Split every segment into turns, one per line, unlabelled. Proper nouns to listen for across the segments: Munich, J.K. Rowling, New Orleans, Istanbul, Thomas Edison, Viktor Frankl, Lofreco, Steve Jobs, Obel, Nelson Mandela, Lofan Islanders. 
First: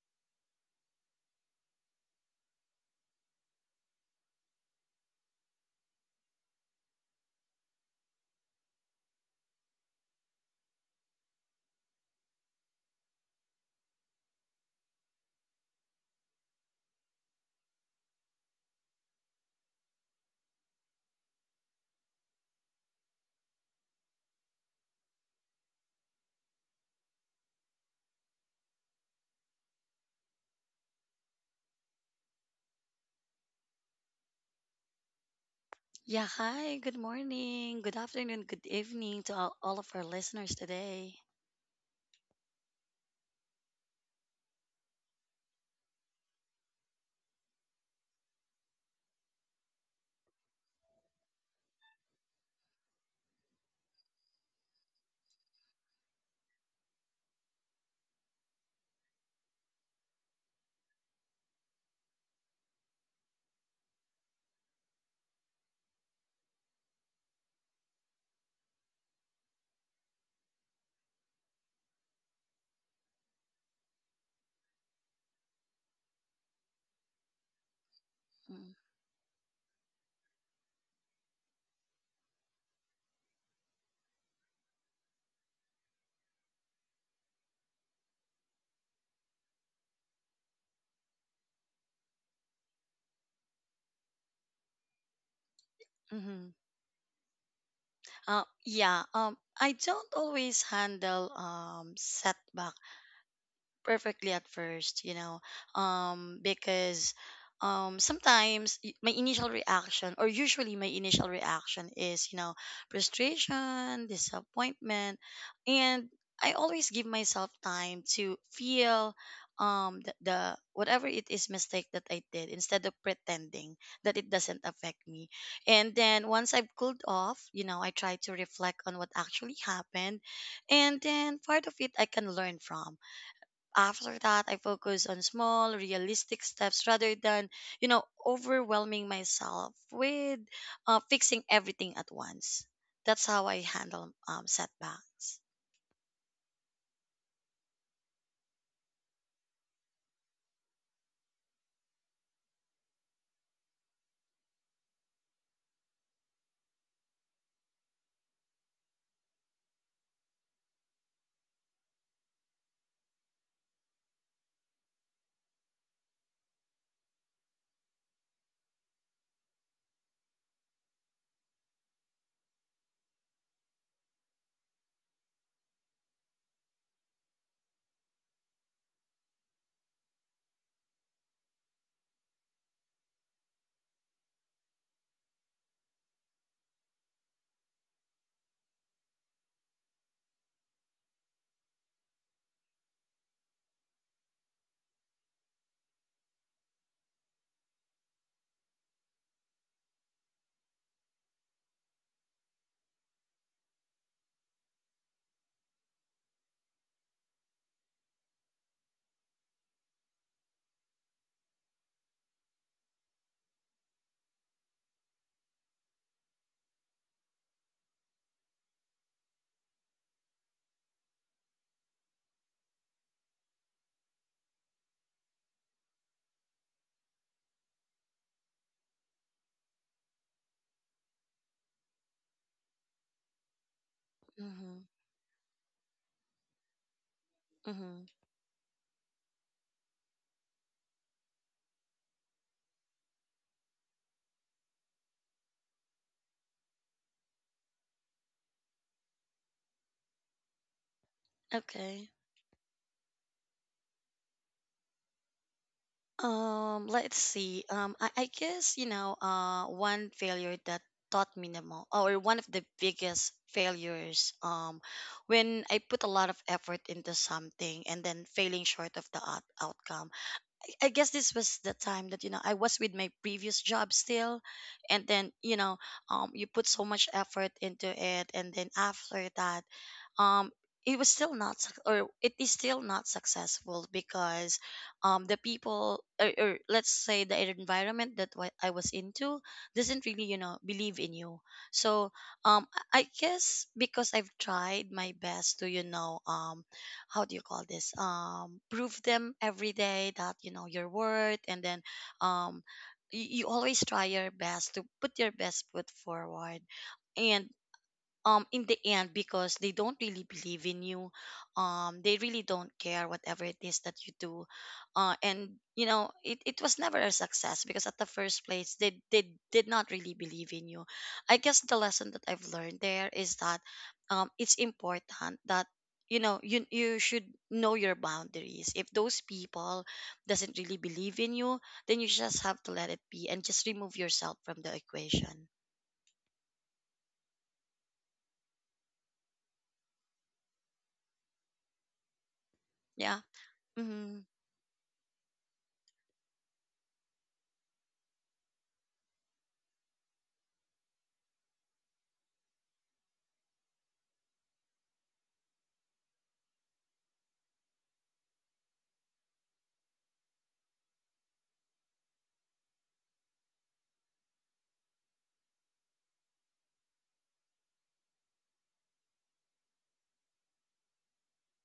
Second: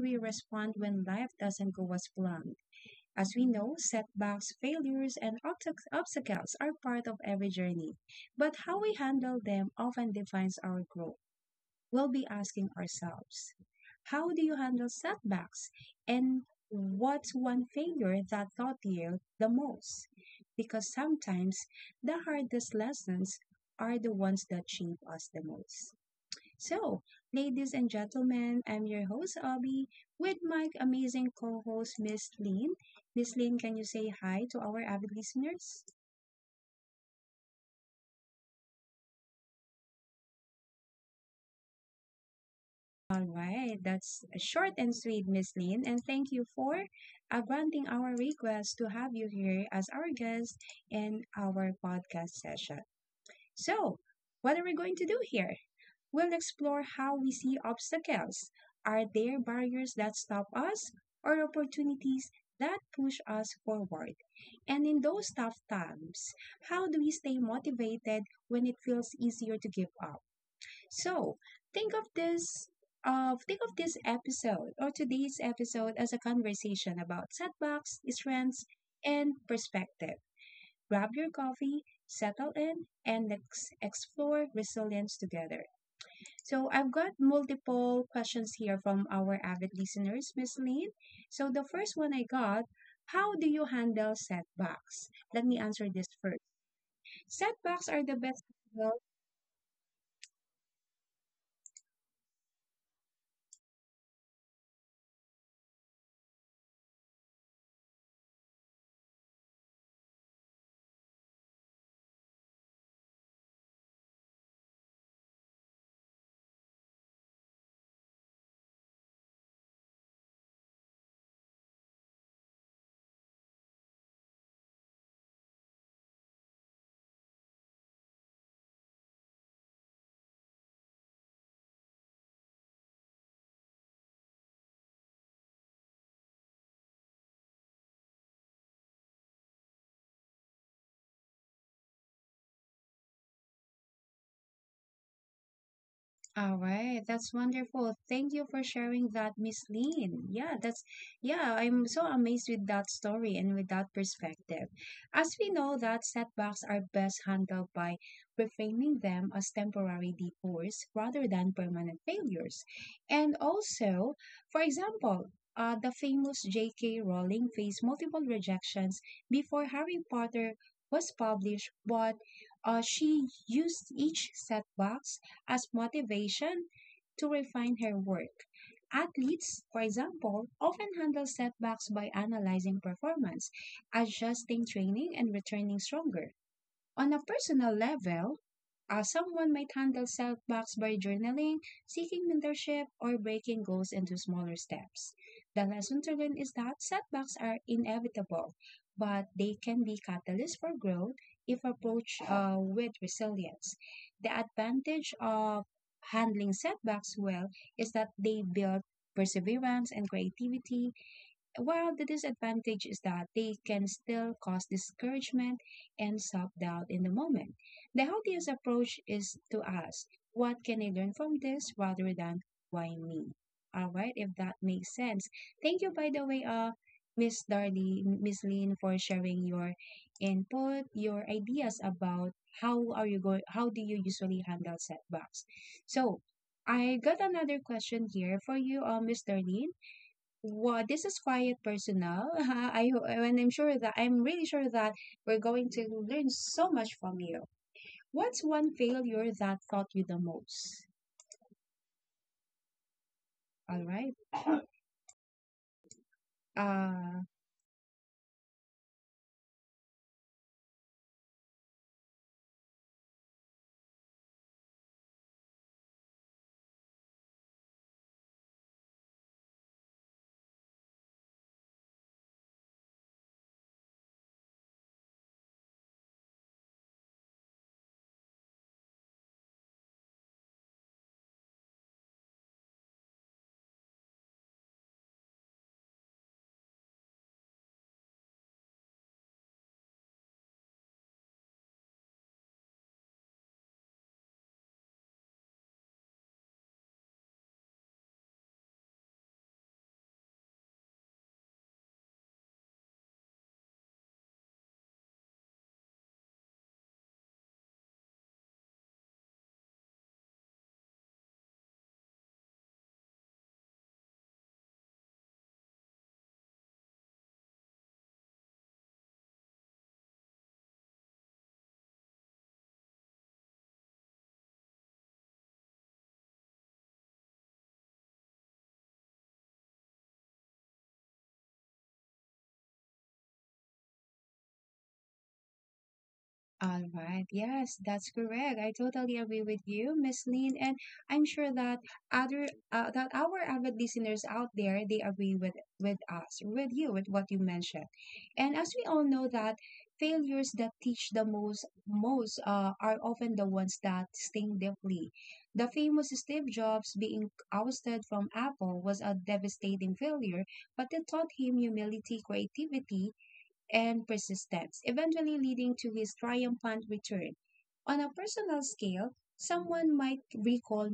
we respond when life doesn't go as planned. As we know, setbacks, failures, and obstacles are part of every journey, but how we handle them often defines our growth. We'll be asking ourselves, how do you handle setbacks? And what's one failure that taught you the most? Because sometimes the hardest lessons are the ones that shape us the most. So, ladies and gentlemen, I'm your host, Abby, with my amazing co host, Miss Lynn. Miss Lynn, can you say hi to our avid listeners?
Yeah, hi, good morning, good afternoon, good evening to all of our listeners today.
All right, that's short and sweet, Miss Lynn, and thank you for granting our request to have you here as our guest in our podcast session. So, what are we going to do here? We'll explore how we see obstacles. Are there barriers that stop us or opportunities that push us forward? And in those tough times, how do we stay motivated when it feels easier to give up? So think of this think of this episode or today's episode as a conversation about setbacks, strengths,
Mm.
and perspective. Grab your coffee, settle in, and explore resilience together. So I've got multiple questions here from our avid listeners, Miss Lynn. So the first one I got, how do you handle setbacks? Let me answer this
Mm-hmm.
first. Setbacks are the best.
Yeah, I don't always handle setbacks perfectly at first, because sometimes my initial reaction, or usually my initial reaction, is frustration, disappointment, and I always give myself time to feel the whatever it is mistake that I did instead of pretending that it doesn't affect me. And then once I've cooled off, I try to reflect on what actually happened, and then part of it I can learn from. After that, I focus on small, realistic steps rather than, you know, overwhelming myself with fixing everything at once. That's how I handle setbacks.
All right, that's wonderful. Thank you for sharing that, Miss Lynn. Yeah, that's yeah, I'm so amazed with that story and with that perspective. As we know that setbacks are best handled by reframing them as temporary detours rather than permanent failures. And also, for example, the famous J.K. Rowling faced multiple rejections before Harry Potter was published, but she used each setback as motivation to refine her work. Athletes, for example, often handle setbacks by analyzing performance, adjusting training, and returning stronger. On a personal level, someone might handle self blocks by journaling, seeking mentorship, or breaking goals into smaller steps. The lesson to learn is that setbacks are inevitable, but they can be catalysts for growth if approached with resilience. The advantage of handling setbacks well is that they build perseverance and creativity, while the disadvantage is that they can still cause discouragement and self doubt in the moment. The healthiest approach is to ask, what can I learn from this rather than why me? All right, if that makes sense. Thank you, by the way, Miss Darlene, Miss Lynn, for sharing your input, your ideas
Mm-hmm.
about how do you usually
Mm-hmm.
handle setbacks. So, I got another question here for you, Miss Darlene. Wow, this is quite personal. And I'm sure that we're going to learn so much from you. What's
Okay.
one failure that taught you the most?
Let's
All right.
see. I guess, one
Uh,
failure that taught me the most, or one of the biggest failures, when I put a lot of effort into something and then failing short of the outcome. I guess this was the time that you know I was with my previous job still, and then you put so much effort into it, and then after that um it was still not or it is still not successful because the people or let's say the environment that I was into doesn't really you know believe in you, so um I guess because I've tried my best to you know how do you call this prove them every day that you know your worth, and then um you always try your best to put your best foot forward, and in the end because they don't really believe in you, they really don't care whatever it is that you do. And it was never a success because at the first place they did not really believe in you. I guess the lesson that I've learned there is that it's important that you know you should know your boundaries. If those people doesn't really believe in you, then you just have to let it be and just remove yourself from the equation.
all right. Yes, that's correct. I totally agree with you, Miss Lynn, and I'm sure that
Yeah.
other
Mm-hmm.
that our avid listeners out there, they agree with us, with you, with what you mentioned. And as we all know that failures that teach the most are often the ones that sting deeply. The famous Steve Jobs being ousted from Apple was a devastating failure, but it taught him humility, creativity, and persistence, eventually leading to his triumphant return. On a personal scale, someone might recall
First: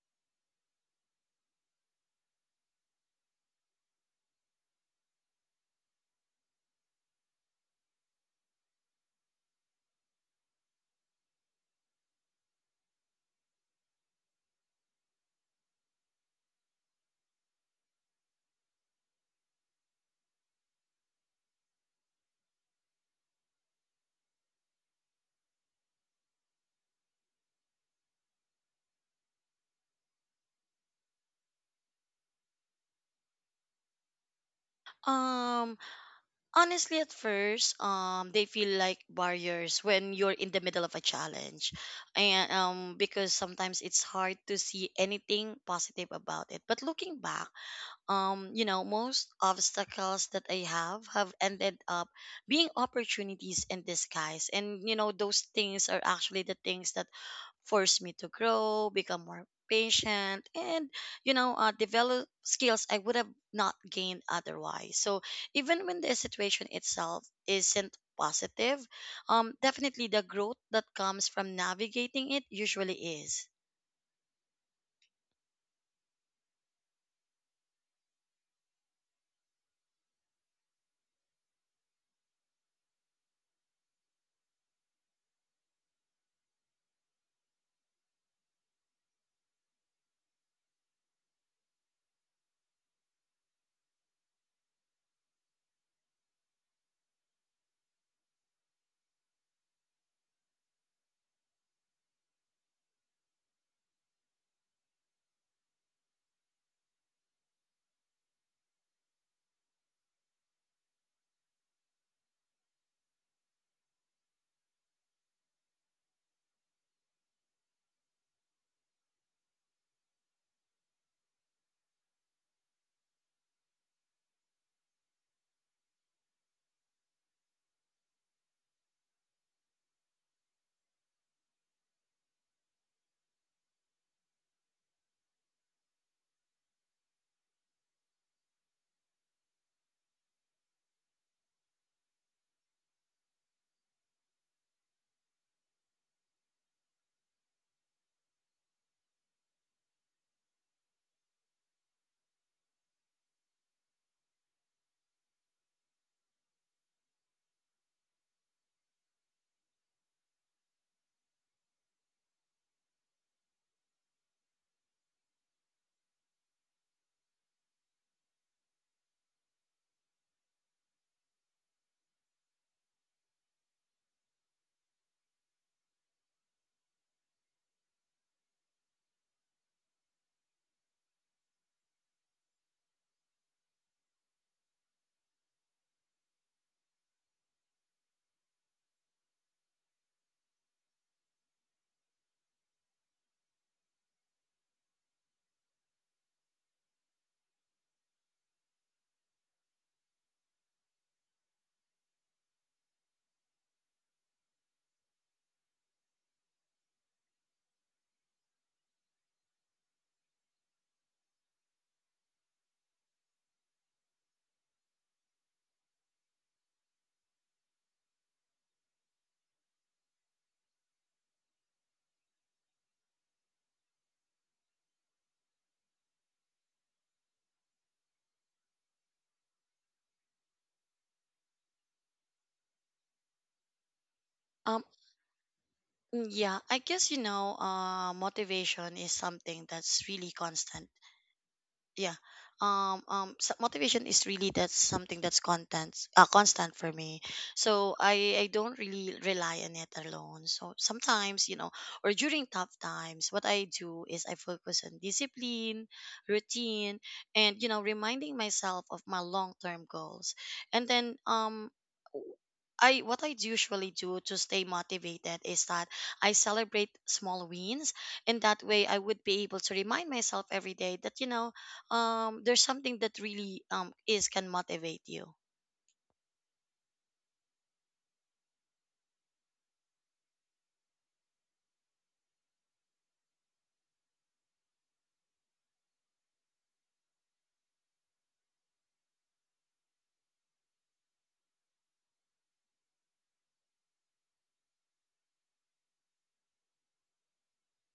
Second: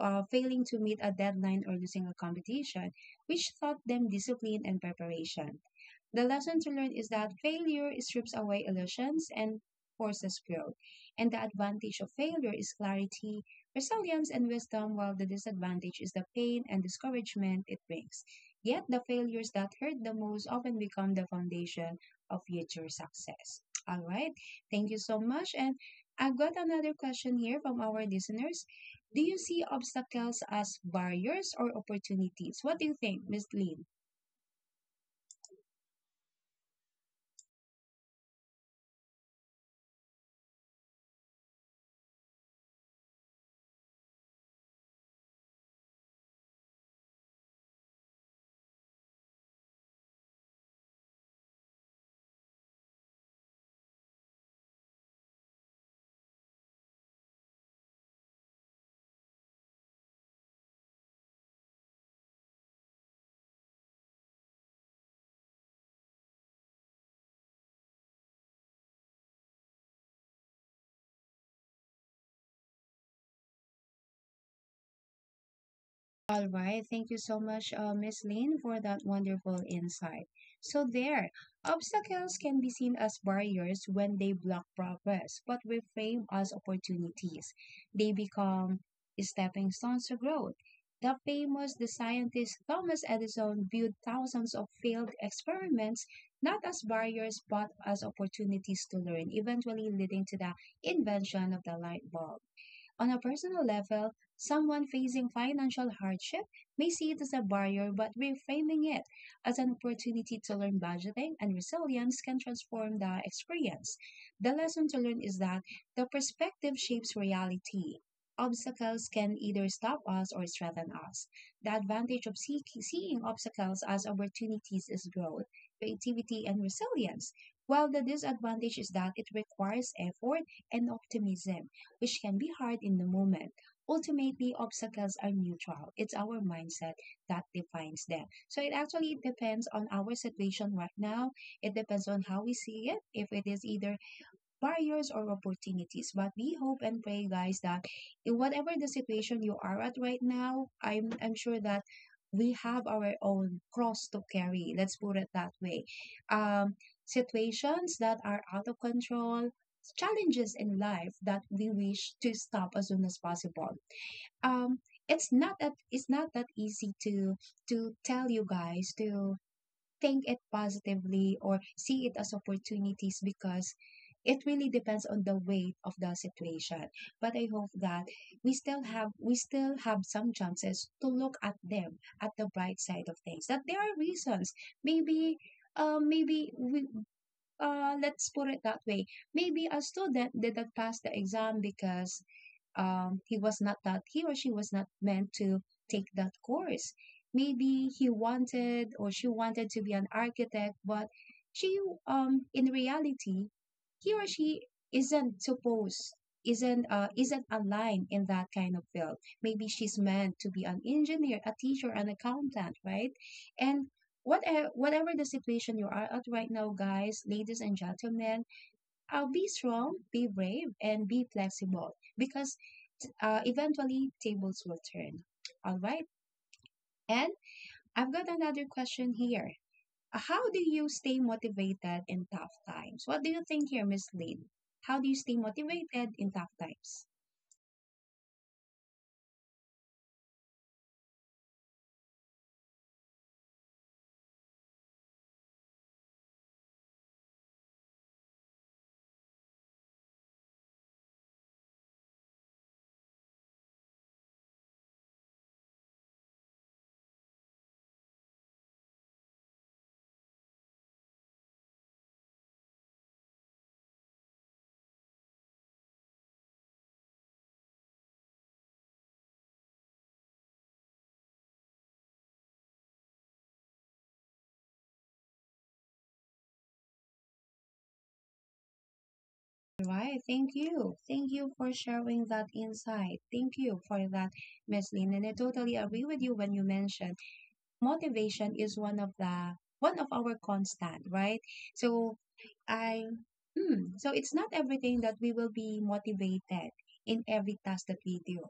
failing to meet a deadline or losing a competition, which taught them discipline and preparation. The lesson to learn is that failure strips away illusions and forces growth, and the advantage of failure is clarity, resilience, and wisdom, while the disadvantage is the pain and discouragement it brings. Yet, the failures that hurt the most often become the foundation of future success. All right. Thank you so much. And I've got another question here from our listeners. Do you see obstacles as barriers or opportunities? What do you think, Miss Lynn?
Um, honestly, at first, they feel like barriers when you're in the middle of a challenge, and because sometimes it's hard to see anything positive about it. But looking back, most obstacles that I have ended up being opportunities in disguise, and you know, those things are actually the things that forced me to grow, become more patient, and develop skills I would have not gained otherwise. So even when the situation itself isn't positive, definitely the growth that comes from navigating it usually is.
All right. Thank you so much, Miss Lynn, for that wonderful insight. So, there, obstacles can be seen as barriers when they block progress, but reframe as opportunities. They become stepping stones to growth. The scientist Thomas Edison viewed thousands of failed experiments not as barriers but as opportunities to learn, eventually leading to the invention of the light bulb. On a personal level, someone facing financial hardship may see it as a barrier, but reframing it as an opportunity to learn budgeting and resilience can transform the experience. The lesson to learn is that the perspective shapes reality. Obstacles can either stop us or strengthen us. The advantage of seeing obstacles as opportunities is growth, creativity, and resilience, while the disadvantage is that it requires effort and optimism, which can be hard in the moment. Ultimately, obstacles are neutral. It's our mindset that defines them. So it actually depends on our situation right now. It depends on how we see it, if it is either barriers or opportunities. But we hope and pray, guys, that in whatever the situation you are at right now, I'm sure that we have our own cross to carry. Let's put it that way. Um, situations that are out of control, challenges in life that we wish to stop as soon as possible. Um, it's not that easy to tell you guys to think it positively or see it as opportunities because it really depends on the weight of the situation, but I hope that we still have some chances to look at them at the bright side of things, that there are reasons. Maybe, maybe we, let's put it that way. Maybe a student didn't pass the exam because, he was not that, he or she was not meant to take that course. Maybe he wanted or she wanted to be an architect, but she, in reality, he or she isn't supposed, isn't aligned in that kind of field. Maybe she's meant to be an engineer, a teacher, an accountant, right? And whatever, whatever the situation you are at right now, guys, ladies and gentlemen, be strong, be brave, and be flexible because eventually tables will turn. All right. And I've got another question here. How do you stay motivated in tough times? What do you think here, Miss Lynn? How do you
Um,
stay motivated in tough times?
yeah, I guess you know, motivation is something that's really constant. Yeah. Motivation is really that's something that's content constant for me. So I don't really rely on it alone. So sometimes you know, or during tough times what I do is I focus on discipline, routine, and you know reminding myself of my long-term goals. And then I what I usually do to stay motivated is that I celebrate small wins. In that way, I would be able to remind myself every day that you know there's something that really is can motivate you.
Right. Thank you. Thank you for sharing that insight. Thank you for that, Miss Lynn. And I totally agree with you when you mentioned motivation is one of our constant, right? So I, so it's not everything that we will be motivated in every task that we do.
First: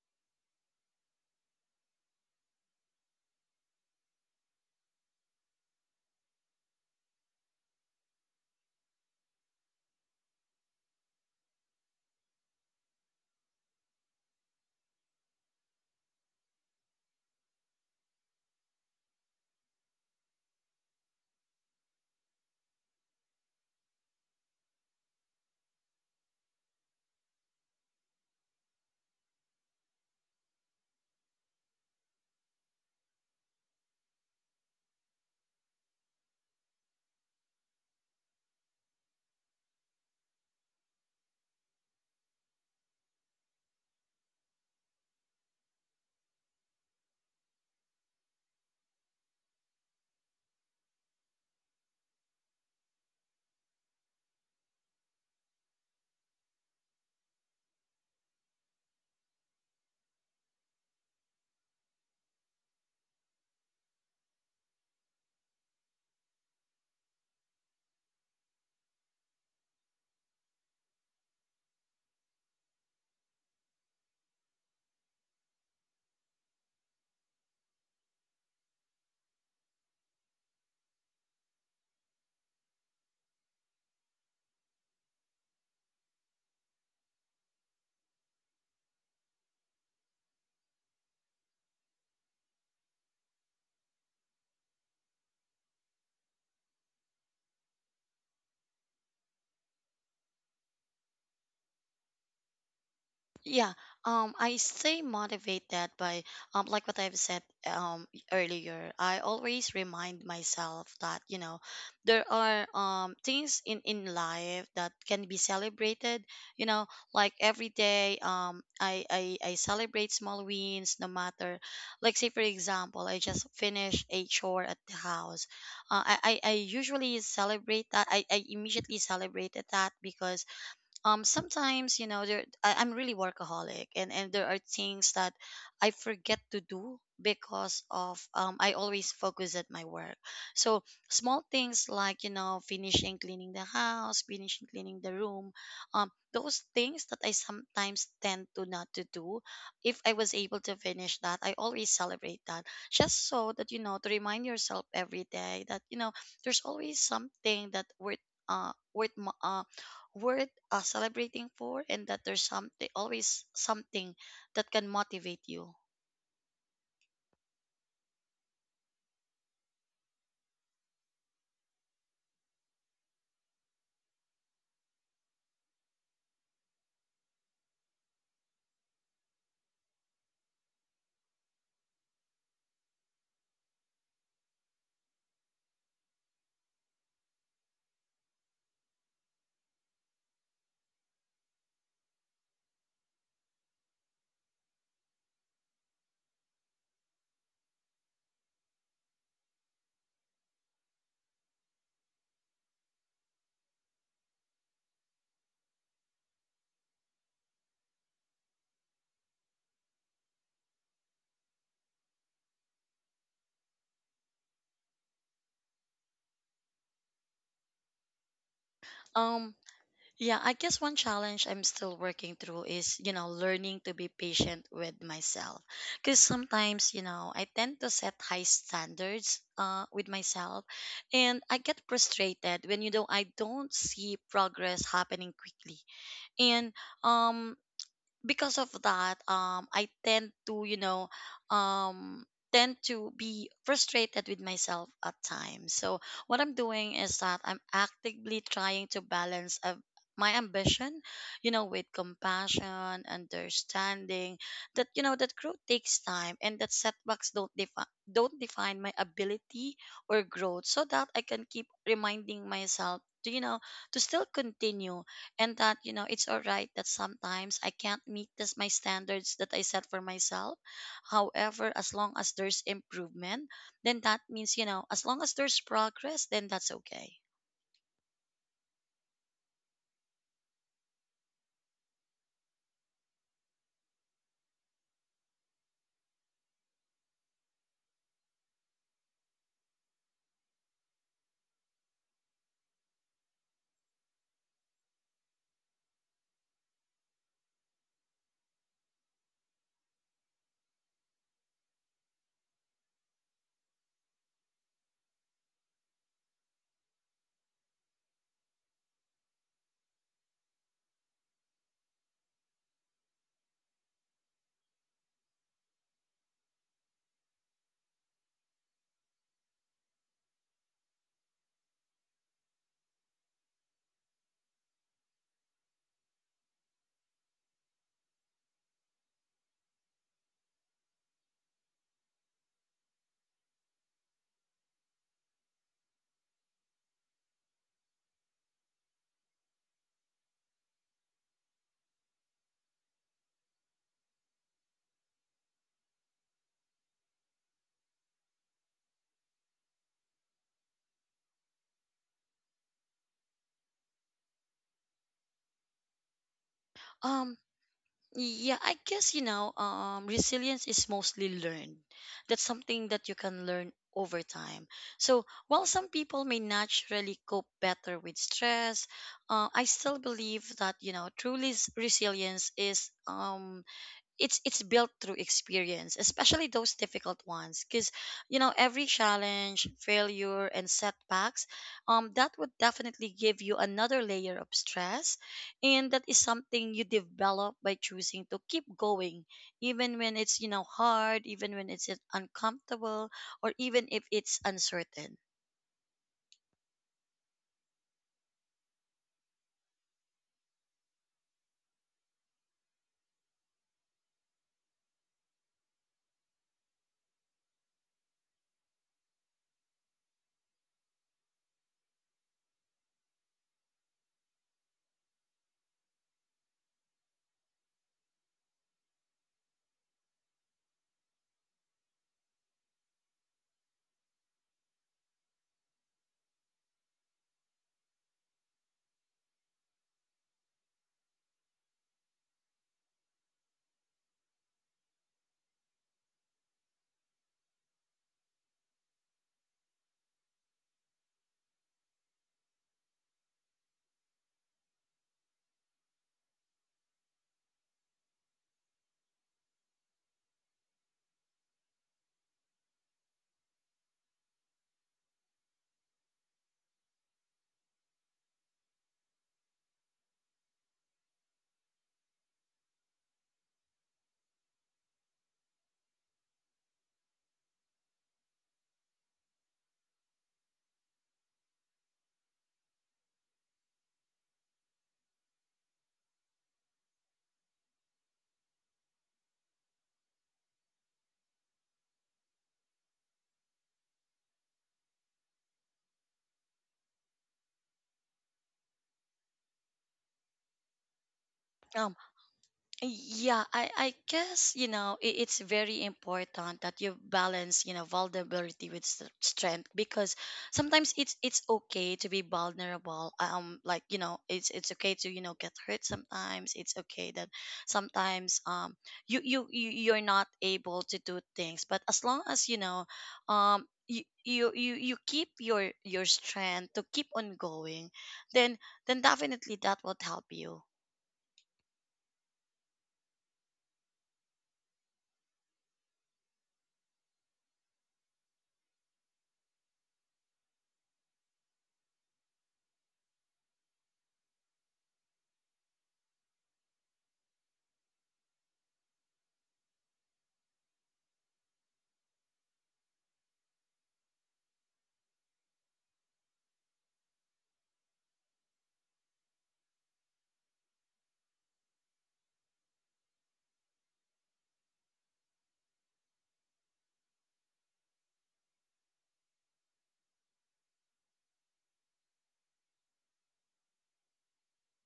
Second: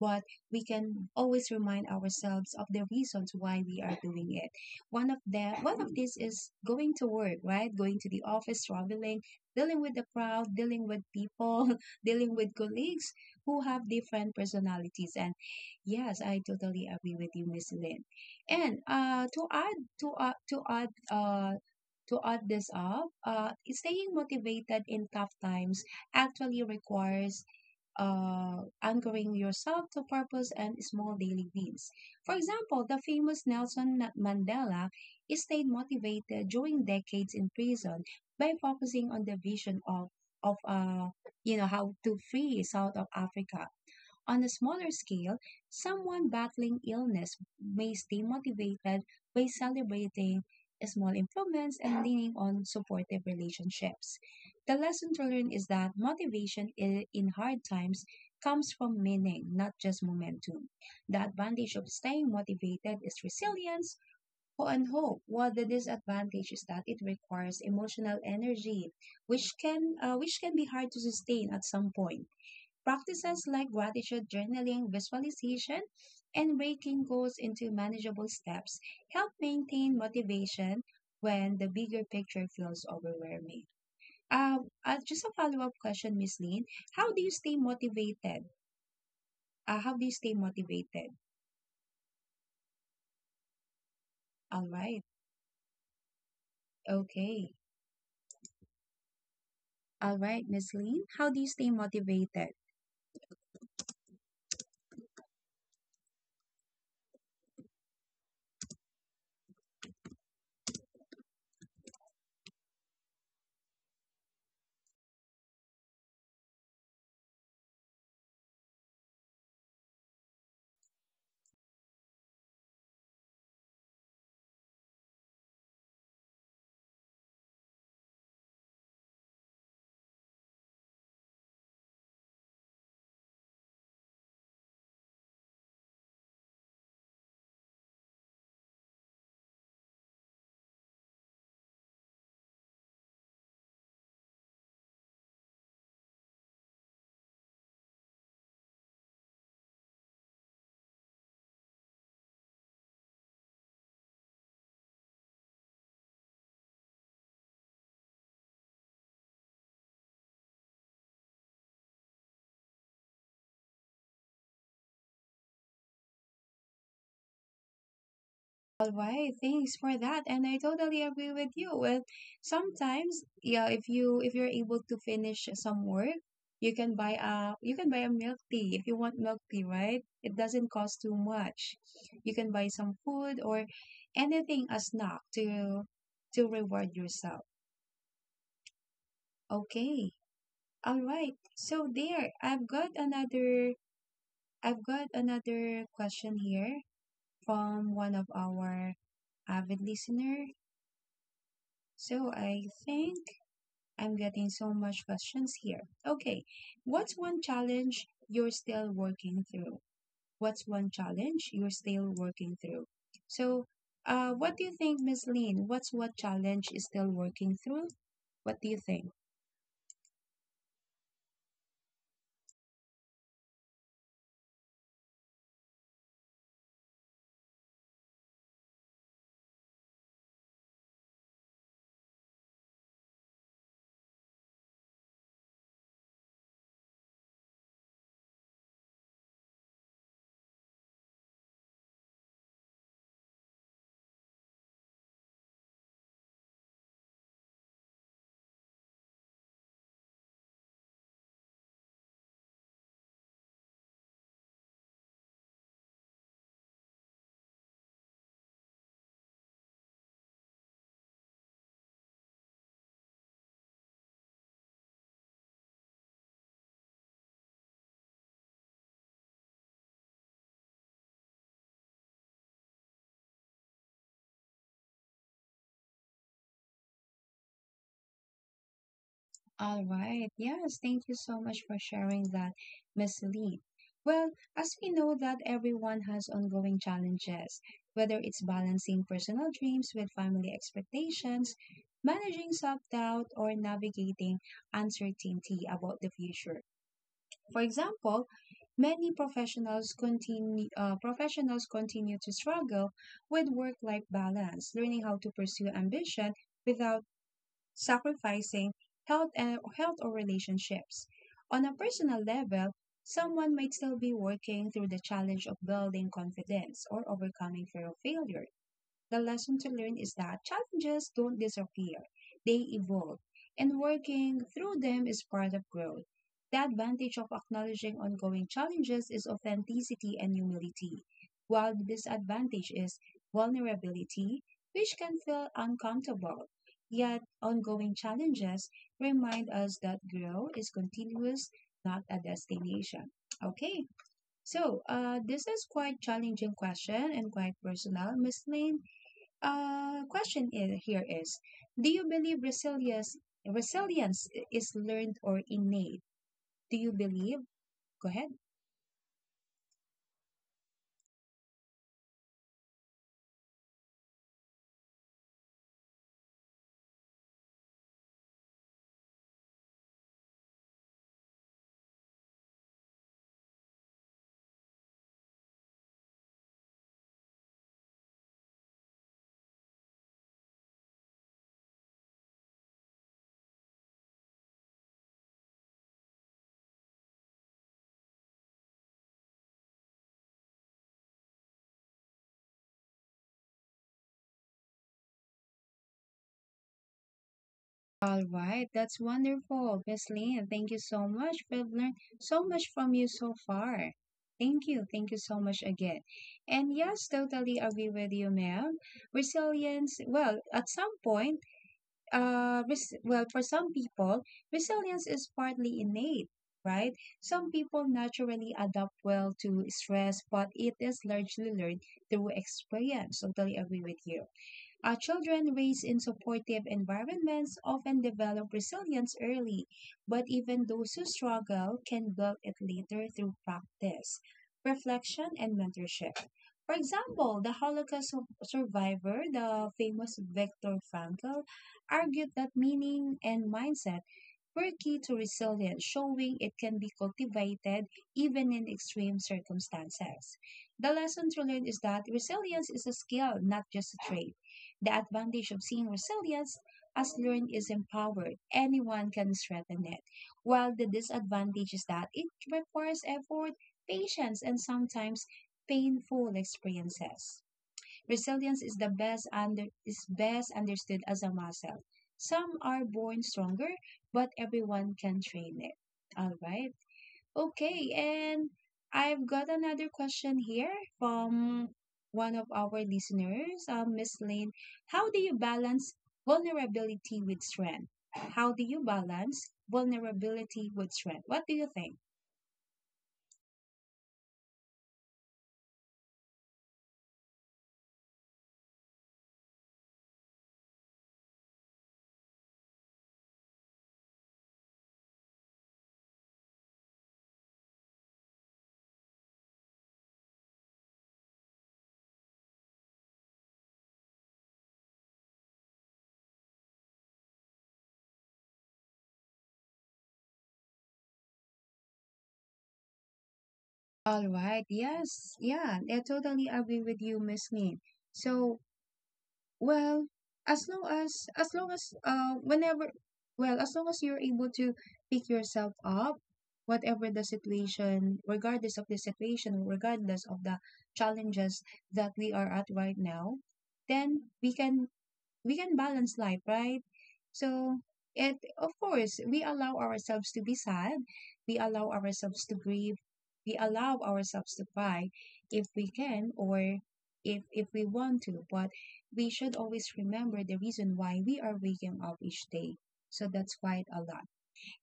But we can always remind ourselves of the reasons why we are doing it. One of these is going to work, right? Going to the office, traveling, dealing with the crowd, dealing with people, dealing with colleagues who have different personalities. And yes, I totally agree with you, Miss Lynn. And to uh, to add uh, to add this up, staying motivated in tough times actually requires anchoring yourself to purpose and small daily wins. For example, the famous Mandela stayed motivated during decades in prison by focusing on the vision of of uh, you know, how to free South of Africa. On a smaller scale, someone battling illness may stay motivated by celebrating small improvements and leaning on supportive relationships. The lesson to learn is that motivation in hard times comes from meaning, not just momentum. The advantage of staying motivated is resilience and hope, while the disadvantage is that it requires emotional energy, which can be hard to sustain at some point. Practices like gratitude journaling, visualization, and breaking goals into manageable steps help maintain motivation when the bigger picture feels overwhelming. Uh, just a follow up question, Miss Lynn. How do you stay motivated? How do you stay motivated? All right. Okay. All right, Miss Lynn. How do you stay motivated?
Yeah, I stay motivated by, like what I've said earlier. I always remind myself that you know there are things in life that can be celebrated. You know, like every day, I celebrate small wins, no matter. Like say for example, I just finished a chore at the house. I usually celebrate that. I immediately celebrated that because sometimes you know I'm really workaholic, and there are things that I forget to do because of I always focus at my work. So small things like you know finishing cleaning the house, finishing cleaning the room, those things that I sometimes tend to not to do, if I was able to finish that I always celebrate that. Just so that you know, to remind yourself every day that you know there's always something that worth uh worth mo- uh worth celebrating for, and that there's something that can motivate you.
All right, thanks for that. And I totally agree with you. Well, sometimes, yeah, if you if you're able to finish some work, you can buy a, milk tea if you want milk tea, right? It doesn't cost too much. You can buy some food or anything, a snack to reward yourself. Okay. All right. So there, I've got another question here from one of our avid listener. So I think I'm getting so much questions here. Okay, what's one challenge you're still working through? What's one challenge you're still working through? So, what do you think, Miss Lynn? What's what challenge is still working through? What do you think?
um yeah I guess one challenge I'm still working through is you know learning to be patient with myself, because sometimes you know I tend to set high standards with myself, and I get frustrated when you know I don't see progress happening quickly. And um because of that I tend to um tend to be frustrated with myself at times. So what I'm doing is that I'm actively trying to balance of my ambition you know with compassion, understanding that you know that growth takes time and that setbacks don't define my ability or growth, so that I can keep reminding myself to you know to still continue, and that you know it's all right that sometimes I can't meet my standards that I set for myself. However, as long as there's improvement, then that means you know as long as there's progress, then that's okay.
All right. Yes, thank you so much for sharing that, Miss Lee. Well, as we know that everyone has ongoing challenges, whether it's balancing personal dreams with family expectations, managing self-doubt, or navigating uncertainty about the future. For example, many professionals continue to struggle with work-life balance, learning how to pursue ambition without sacrificing health or relationships. On a personal level, someone might still be working through the challenge of building confidence or overcoming fear of failure. The lesson to learn is that challenges don't disappear, they evolve, and working through them is part of growth. The advantage of acknowledging ongoing challenges is authenticity and humility, while the disadvantage is vulnerability, which can feel uncomfortable. Yet, ongoing challenges remind us that growth is continuous, not a destination. Okay, so this is quite challenging question and quite personal, Miss Lane. Here is, do you believe resilience is learned or innate? Do you
um
believe? Go ahead.
yeah I guess you know resilience is mostly learned. That's something that you can learn over time. So while some people may naturally cope better with stress, I still believe that you know truly resilience is it's built through experience, especially those difficult ones, because you know every challenge, failure and setbacks, that would definitely give you another layer of stress, and that is something you develop by choosing to keep going even when it's you know hard, even when it's uncomfortable, or even if it's uncertain.
All right, that's wonderful, Miss Lynn. Thank you so much. We've learned so much from you so far. Thank you. Thank you so much again. And yes, totally agree with you, ma'am. Resilience, well, at some point, well, for some people, resilience is partly innate, right? Some people naturally adapt well to stress, but it is largely learned through experience. Totally agree with you. Children raised in supportive environments often develop resilience early, but even those who struggle can build it later through practice, reflection, and mentorship. For example, the survivor, the famous Viktor Frankl, argued that meaning and mindset were key to resilience, showing it can be cultivated even in extreme circumstances. The lesson to learn is that resilience is a skill, not just a trait. The advantage of seeing resilience as learned is empowered. Anyone can strengthen it. While the disadvantage is that it requires effort, patience, and sometimes painful experiences. Resilience is the best under is best understood as a muscle. Some are born stronger, but everyone can train it. All right. Okay, and I've got another question here from one of our listeners, Miss Lane. How do you balance vulnerability with strength? How do you balance vulnerability with strength? What do you
Oh,
think?
Yeah, I guess, you know, it's very important that you balance, you know, vulnerability with strength, because sometimes it's okay to be vulnerable. Like, you know, it's okay to, you know, get hurt sometimes. It's okay that sometimes you you're not able to do things. But as long as, you know, um you keep your strength to keep on going, then then definitely that will help you.
All right, yes, yeah, I totally agree with you, Miss Lane. So, well, as long as whenever well, as long as you're able to pick yourself up, whatever the situation, regardless of the situation, regardless of the challenges that we are at right now, then we can balance life, right? So, it of course we allow ourselves to be sad, we allow ourselves to grieve, we allow ourselves to cry if we can or if we want to, but we should always remember the reason why we are waking up each day. So that's quite a lot.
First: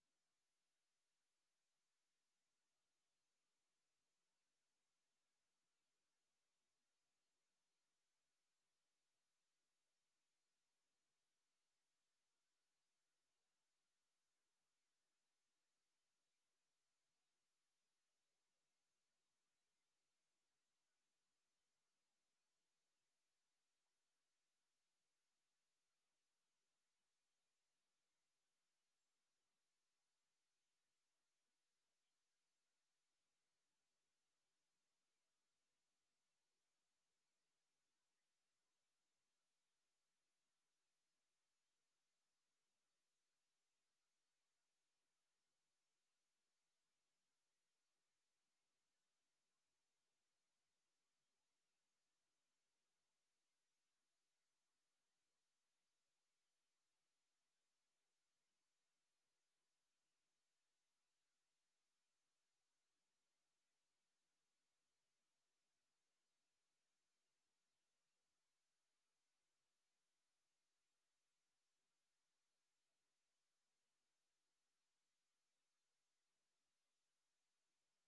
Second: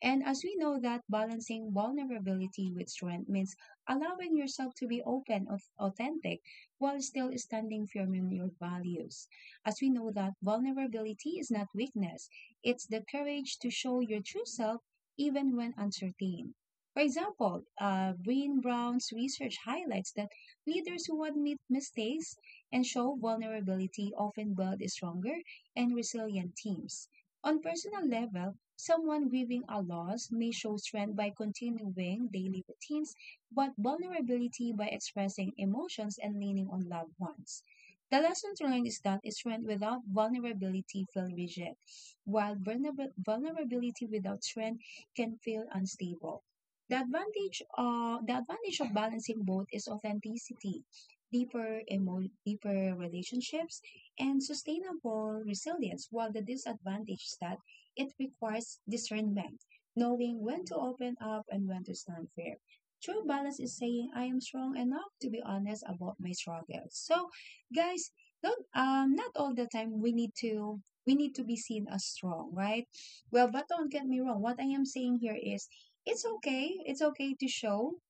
And as we know that balancing vulnerability with strength means allowing yourself to be open and authentic while still standing firm in your values. As we know that vulnerability is not weakness, it's the courage to show your true self even when uncertain. For example, Breen Brown's research highlights that leaders who admit mistakes and show vulnerability often build stronger and resilient teams. On personal level, someone grieving a loss may show strength by continuing daily routines, but vulnerability by expressing emotions and leaning on loved ones. The lesson to learn is that strength without vulnerability feels rigid, while vulnerability without strength can feel unstable. The advantage of balancing both is authenticity, deeper relationships, and sustainable resilience, while the disadvantage is that it requires discernment, knowing when to open up and when to stand firm. True balance is saying I am strong enough to be honest about my struggles. So, guys, do not not all the time we need to be seen as strong, right? Well, but don't get me wrong. What I am saying here is it's okay. It's okay to show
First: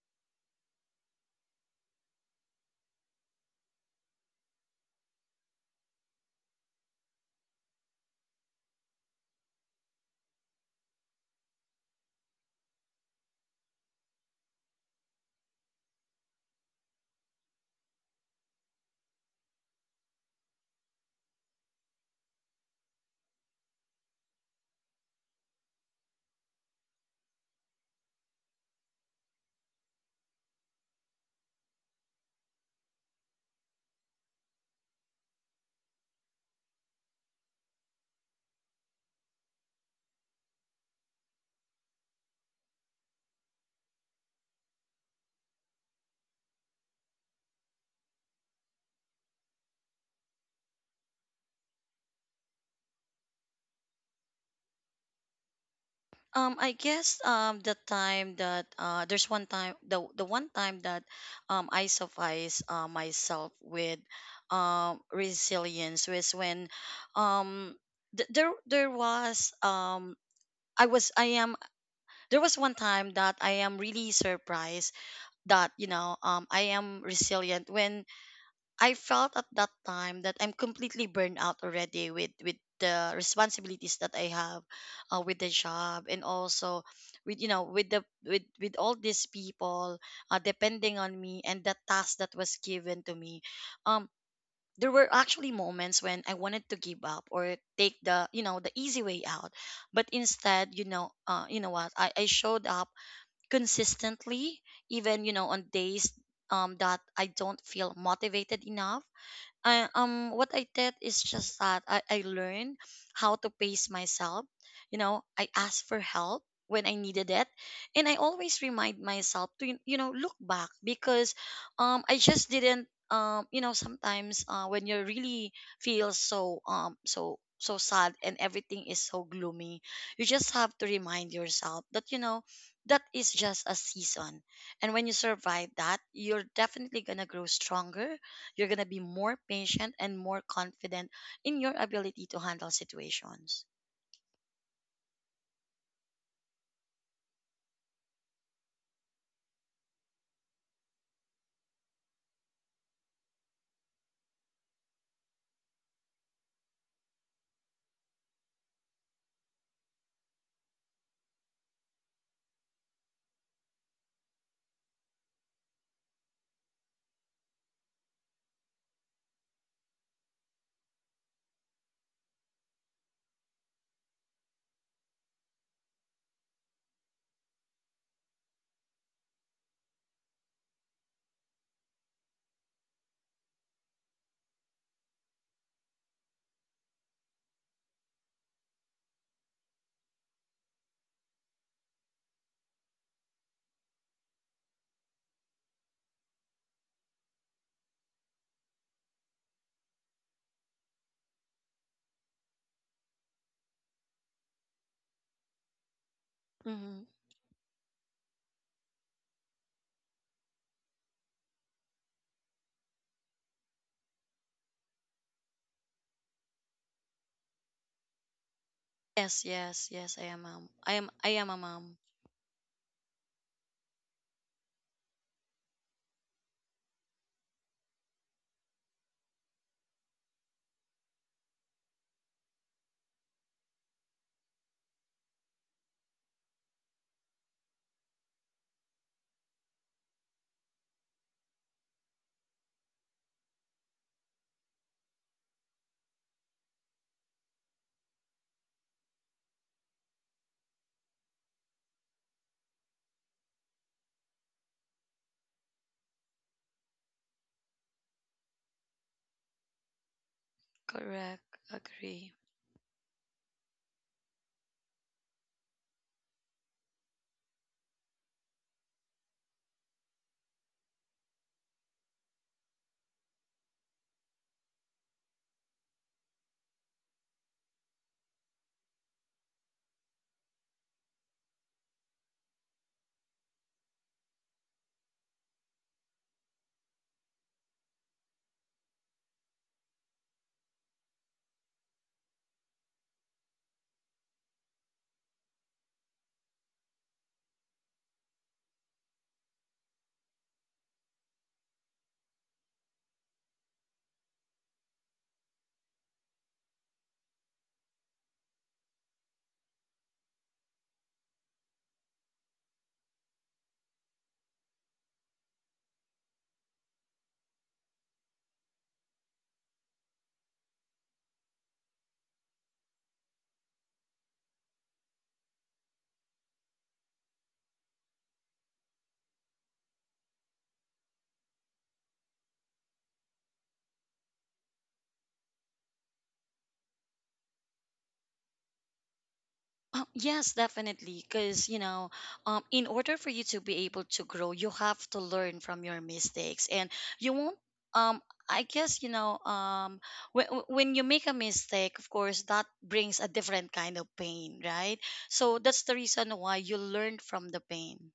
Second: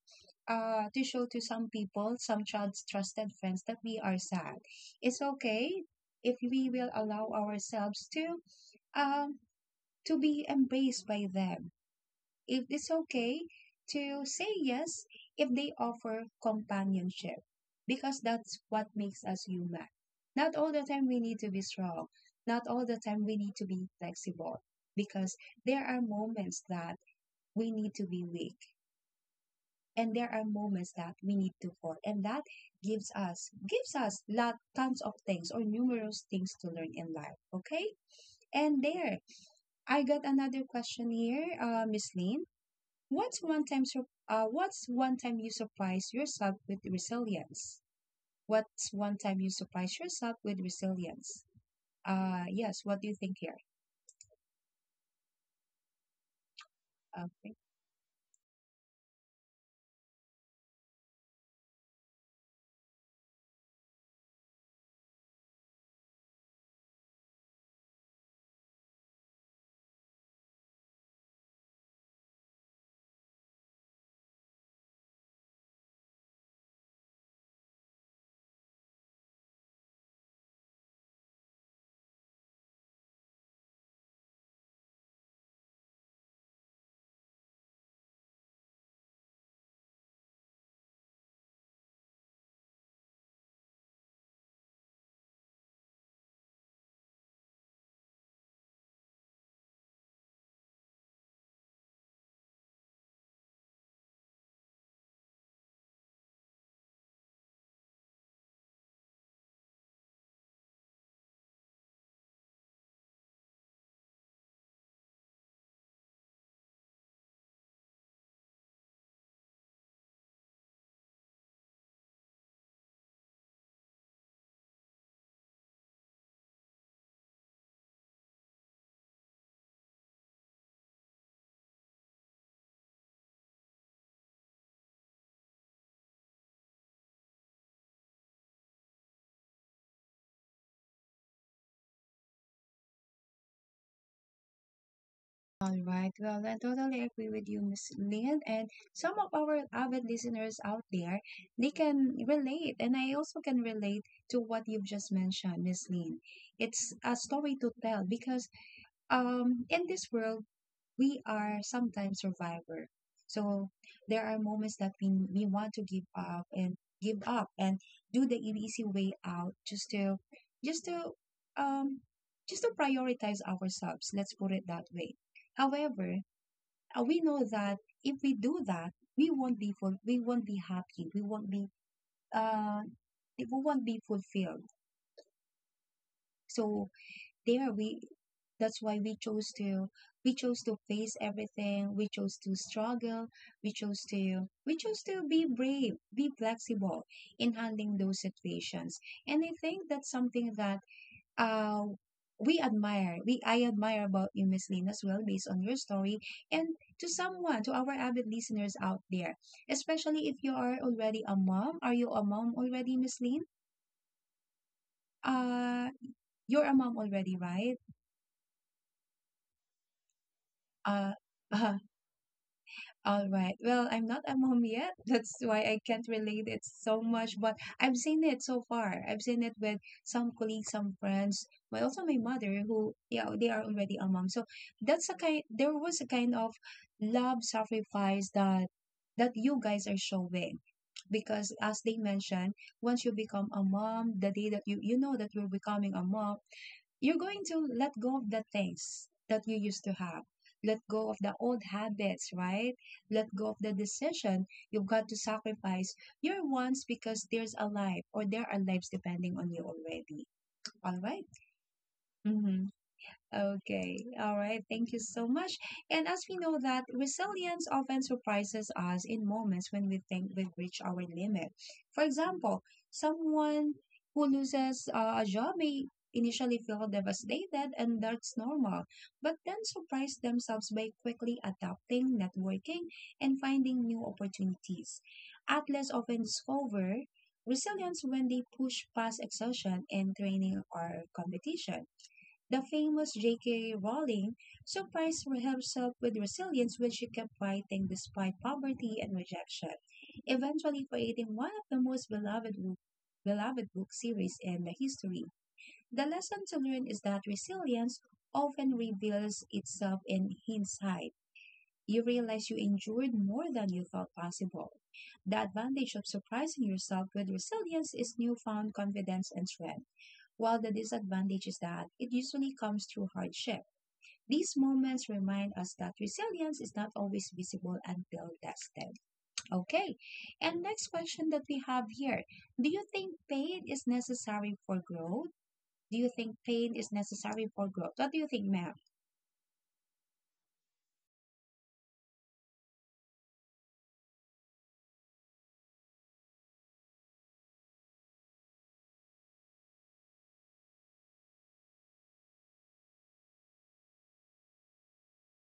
to show to some people, some child's trusted friends, that we are sad. It's okay if we will allow ourselves um, to be embraced by them. If it's okay to say yes if they offer companionship, because that's what makes us human. Not all the time we need to be strong. Not all the time we need to be flexible, because there are moments that we need to be weak and there are moments that we need to fall, and that gives us lot tons of things or numerous things to learn in life. Okay, and there, I got another question here, Miss Lynn. What's one time you surprise yourself with resilience? What's one time you surprise yourself with resilience? Yes, what do you think here?
I guess
Okay.
the time that there's one time the one time that I suffice myself with resilience was when um there was I was I am there was one time that I am really surprised that you know I am resilient. When I felt at that time that I'm completely burned out already with the responsibilities that I have with the job and also with you know with all these people depending on me and the task that was given to me. um there were actually moments when I wanted to give up or take the you know the easy way out, but instead you know what, I showed up consistently, even you know on days that I don't feel motivated enough. I what I did is just that I learned how to pace myself. You know, I asked for help when I needed it. And I always remind myself to you know look back, because I just didn't you know sometimes when you really feel so so sad and everything is so gloomy, you just have to remind yourself that you know that is just a season. And when you survive that, you're definitely gonna grow stronger, you're going to be more patient and more confident in your ability to handle situations.
All right. Well, I totally agree with you, Miss Lynn. And some of our avid listeners out there, they can relate. And I also can relate to what you've just mentioned, Miss Lynn. It's a story to tell because in this world we are sometimes survivor. So there are moments that we want to give up, and give up and do the easy way out just to just to um just to prioritize ourselves. Let's put it that way. However, we know that if we do that, we won't be full, we won't be happy. Uh we won't be fulfilled. So there we that's why we chose to face everything, we chose to struggle, we chose to we chose to be brave, be flexible in handling those situations. And I think that's something that, uh we admire we I admire about you, Miss Lynn, as well, based on your story. And to
Hmm.
someone, to our avid listeners out there, especially if you are already a mom, are you a mom already, Miss Lynn? uh you're a mom already, right?
Yes, yes, yes, I am mom.
uh
I am a
uh
mom.
All right. Well, I'm not a mom yet. That's why I can't relate it so much, but I've seen it so far. I've seen it with some colleagues, some friends, but also my mother who, yeah, they are already a mom. So there was a kind of love sacrifice that you guys are showing. Because as they mentioned, once you become a mom, the day that you know that you're becoming a mom, you're going to let go of the things that you used to have, let go of the old habits, right? Let go of the decision. You've got to sacrifice your wants because there's a life, or there are lives depending on you already. All right.
Correct. Agree.
Mm-hmm. Okay, all right, thank you so much. And as we know that resilience often surprises us in moments when we think we've reached our limit. For example, someone who loses a job may initially feel devastated, and that's normal, but then surprise themselves by quickly adapting, networking, and finding new opportunities. Athletes often discover resilience when they push past exhaustion in training or competition. The famous J.K. Rowling surprised herself with resilience when she kept writing despite poverty and rejection, eventually creating one of the beloved book series in the history. The lesson to learn is that resilience often reveals itself in hindsight. You realize you endured more than you thought possible. The advantage of surprising yourself with resilience is newfound confidence and strength, while the disadvantage is that it usually comes through hardship. These moments remind us that resilience is not always visible until tested. Okay, and next question that we have here: do you think pain is necessary for growth? Do you think pain is necessary for growth? What do you think, ma'am?
Yes, definitely. Because, you know, in order for you to be able to grow, you have to learn from your mistakes. And you won't, um, I guess, when you make a mistake, of course, that brings a different kind of pain, right? So that's the reason why you learn from the pain.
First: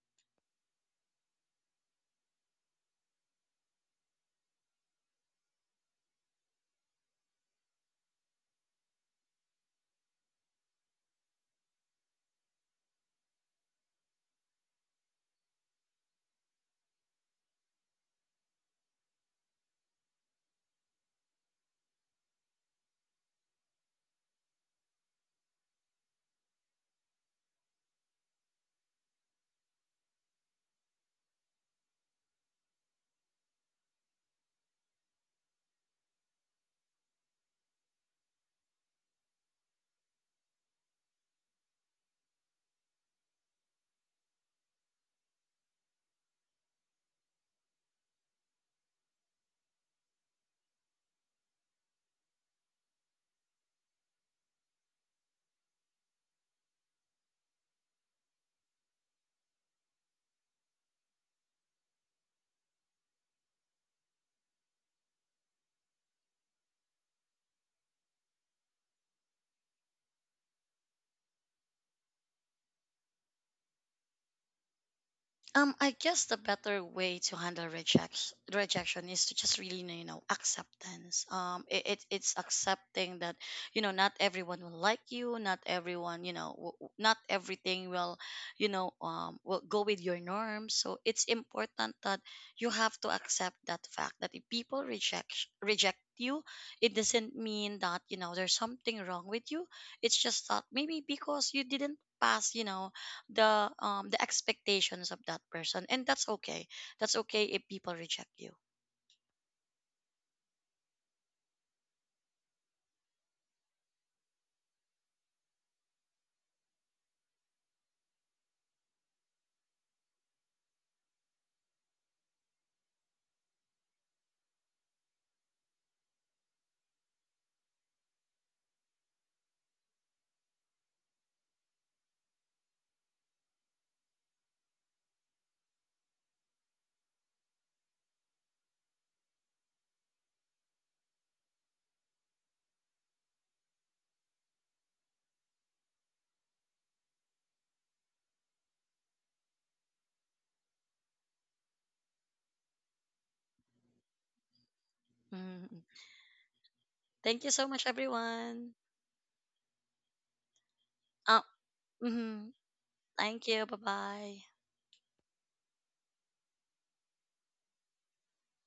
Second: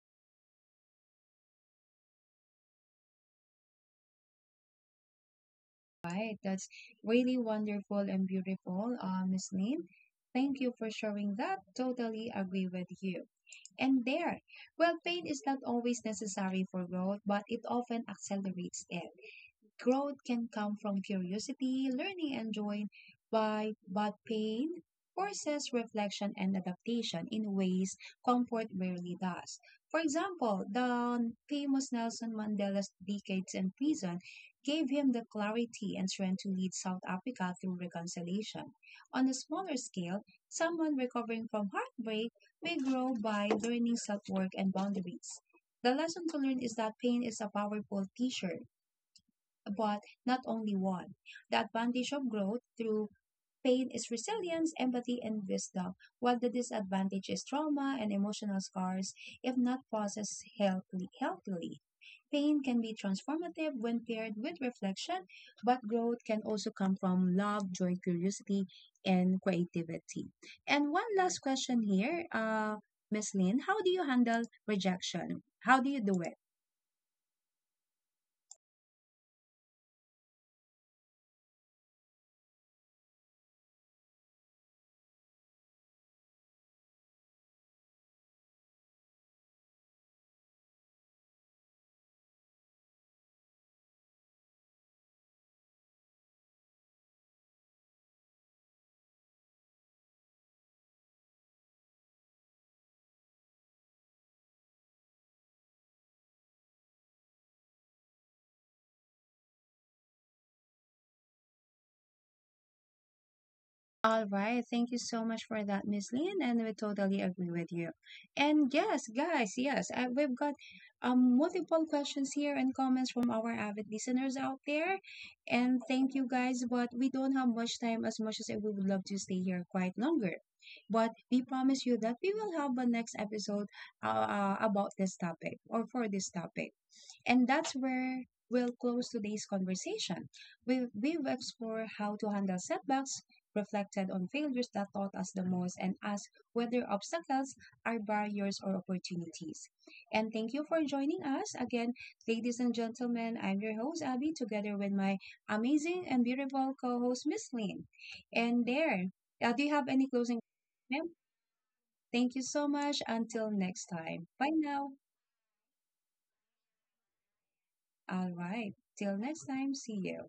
Right, that's really wonderful and beautiful, Miss Lynn. Thank you for sharing that. Totally agree with you. And there, well, pain is not always necessary for growth, but it often accelerates it. Growth can come from curiosity, learning, and joy, by but pain forces reflection and adaptation in ways comfort rarely does. For example, the famous Nelson Mandela's decades in prison gave him the clarity and strength to lead South Africa through reconciliation. On a smaller scale, someone recovering from heartbreak may grow by learning self work and boundaries. The lesson to learn is that pain is a powerful teacher, but not only one. The advantage of growth through pain is resilience, empathy, and wisdom, while the disadvantage is trauma and emotional scars if not processed healthily. Pain can be transformative when paired with reflection, but growth can also come from love, joy, curiosity, and creativity. And one last question here, Miss Lynn, how do you handle rejection? How do you do it?
I guess the better way to handle rejection is to just really you know acceptance. It it's accepting that you know not everyone will like you, not everyone you know not everything will you know will go with your norms. So it's important that you have to accept that fact that if people reject you, it doesn't mean that you know there's something wrong with you. It's just that maybe because you didn't pass you know the expectations of that person, and that's okay. That's okay if people reject you.
All right. Thank you so much for that, Miss Lynn. And we totally agree with you. And yes, guys, yes, we've got multiple questions here and comments from our avid listeners out there. And thank you guys, but we don't have much time as much as we would love to stay here quite longer. But we promise you that we will have a next episode, uh, about this topic or for this topic. And that's where we'll close today's conversation. We've explored how to handle setbacks, reflected on failures that taught us the most, and asked whether obstacles are barriers or opportunities. And thank you for joining us again, ladies and gentlemen. I'm your host, Abby, together with my amazing and beautiful co host,
Mhm.
Miss Lynn. And
Thank
there,
you so much,
do you have any
everyone.
closing? Ma'am, thank you so much.
uh,
Until next
mhm.
time. Bye now.
Thank you, bye bye.
All right. Till next time. See you.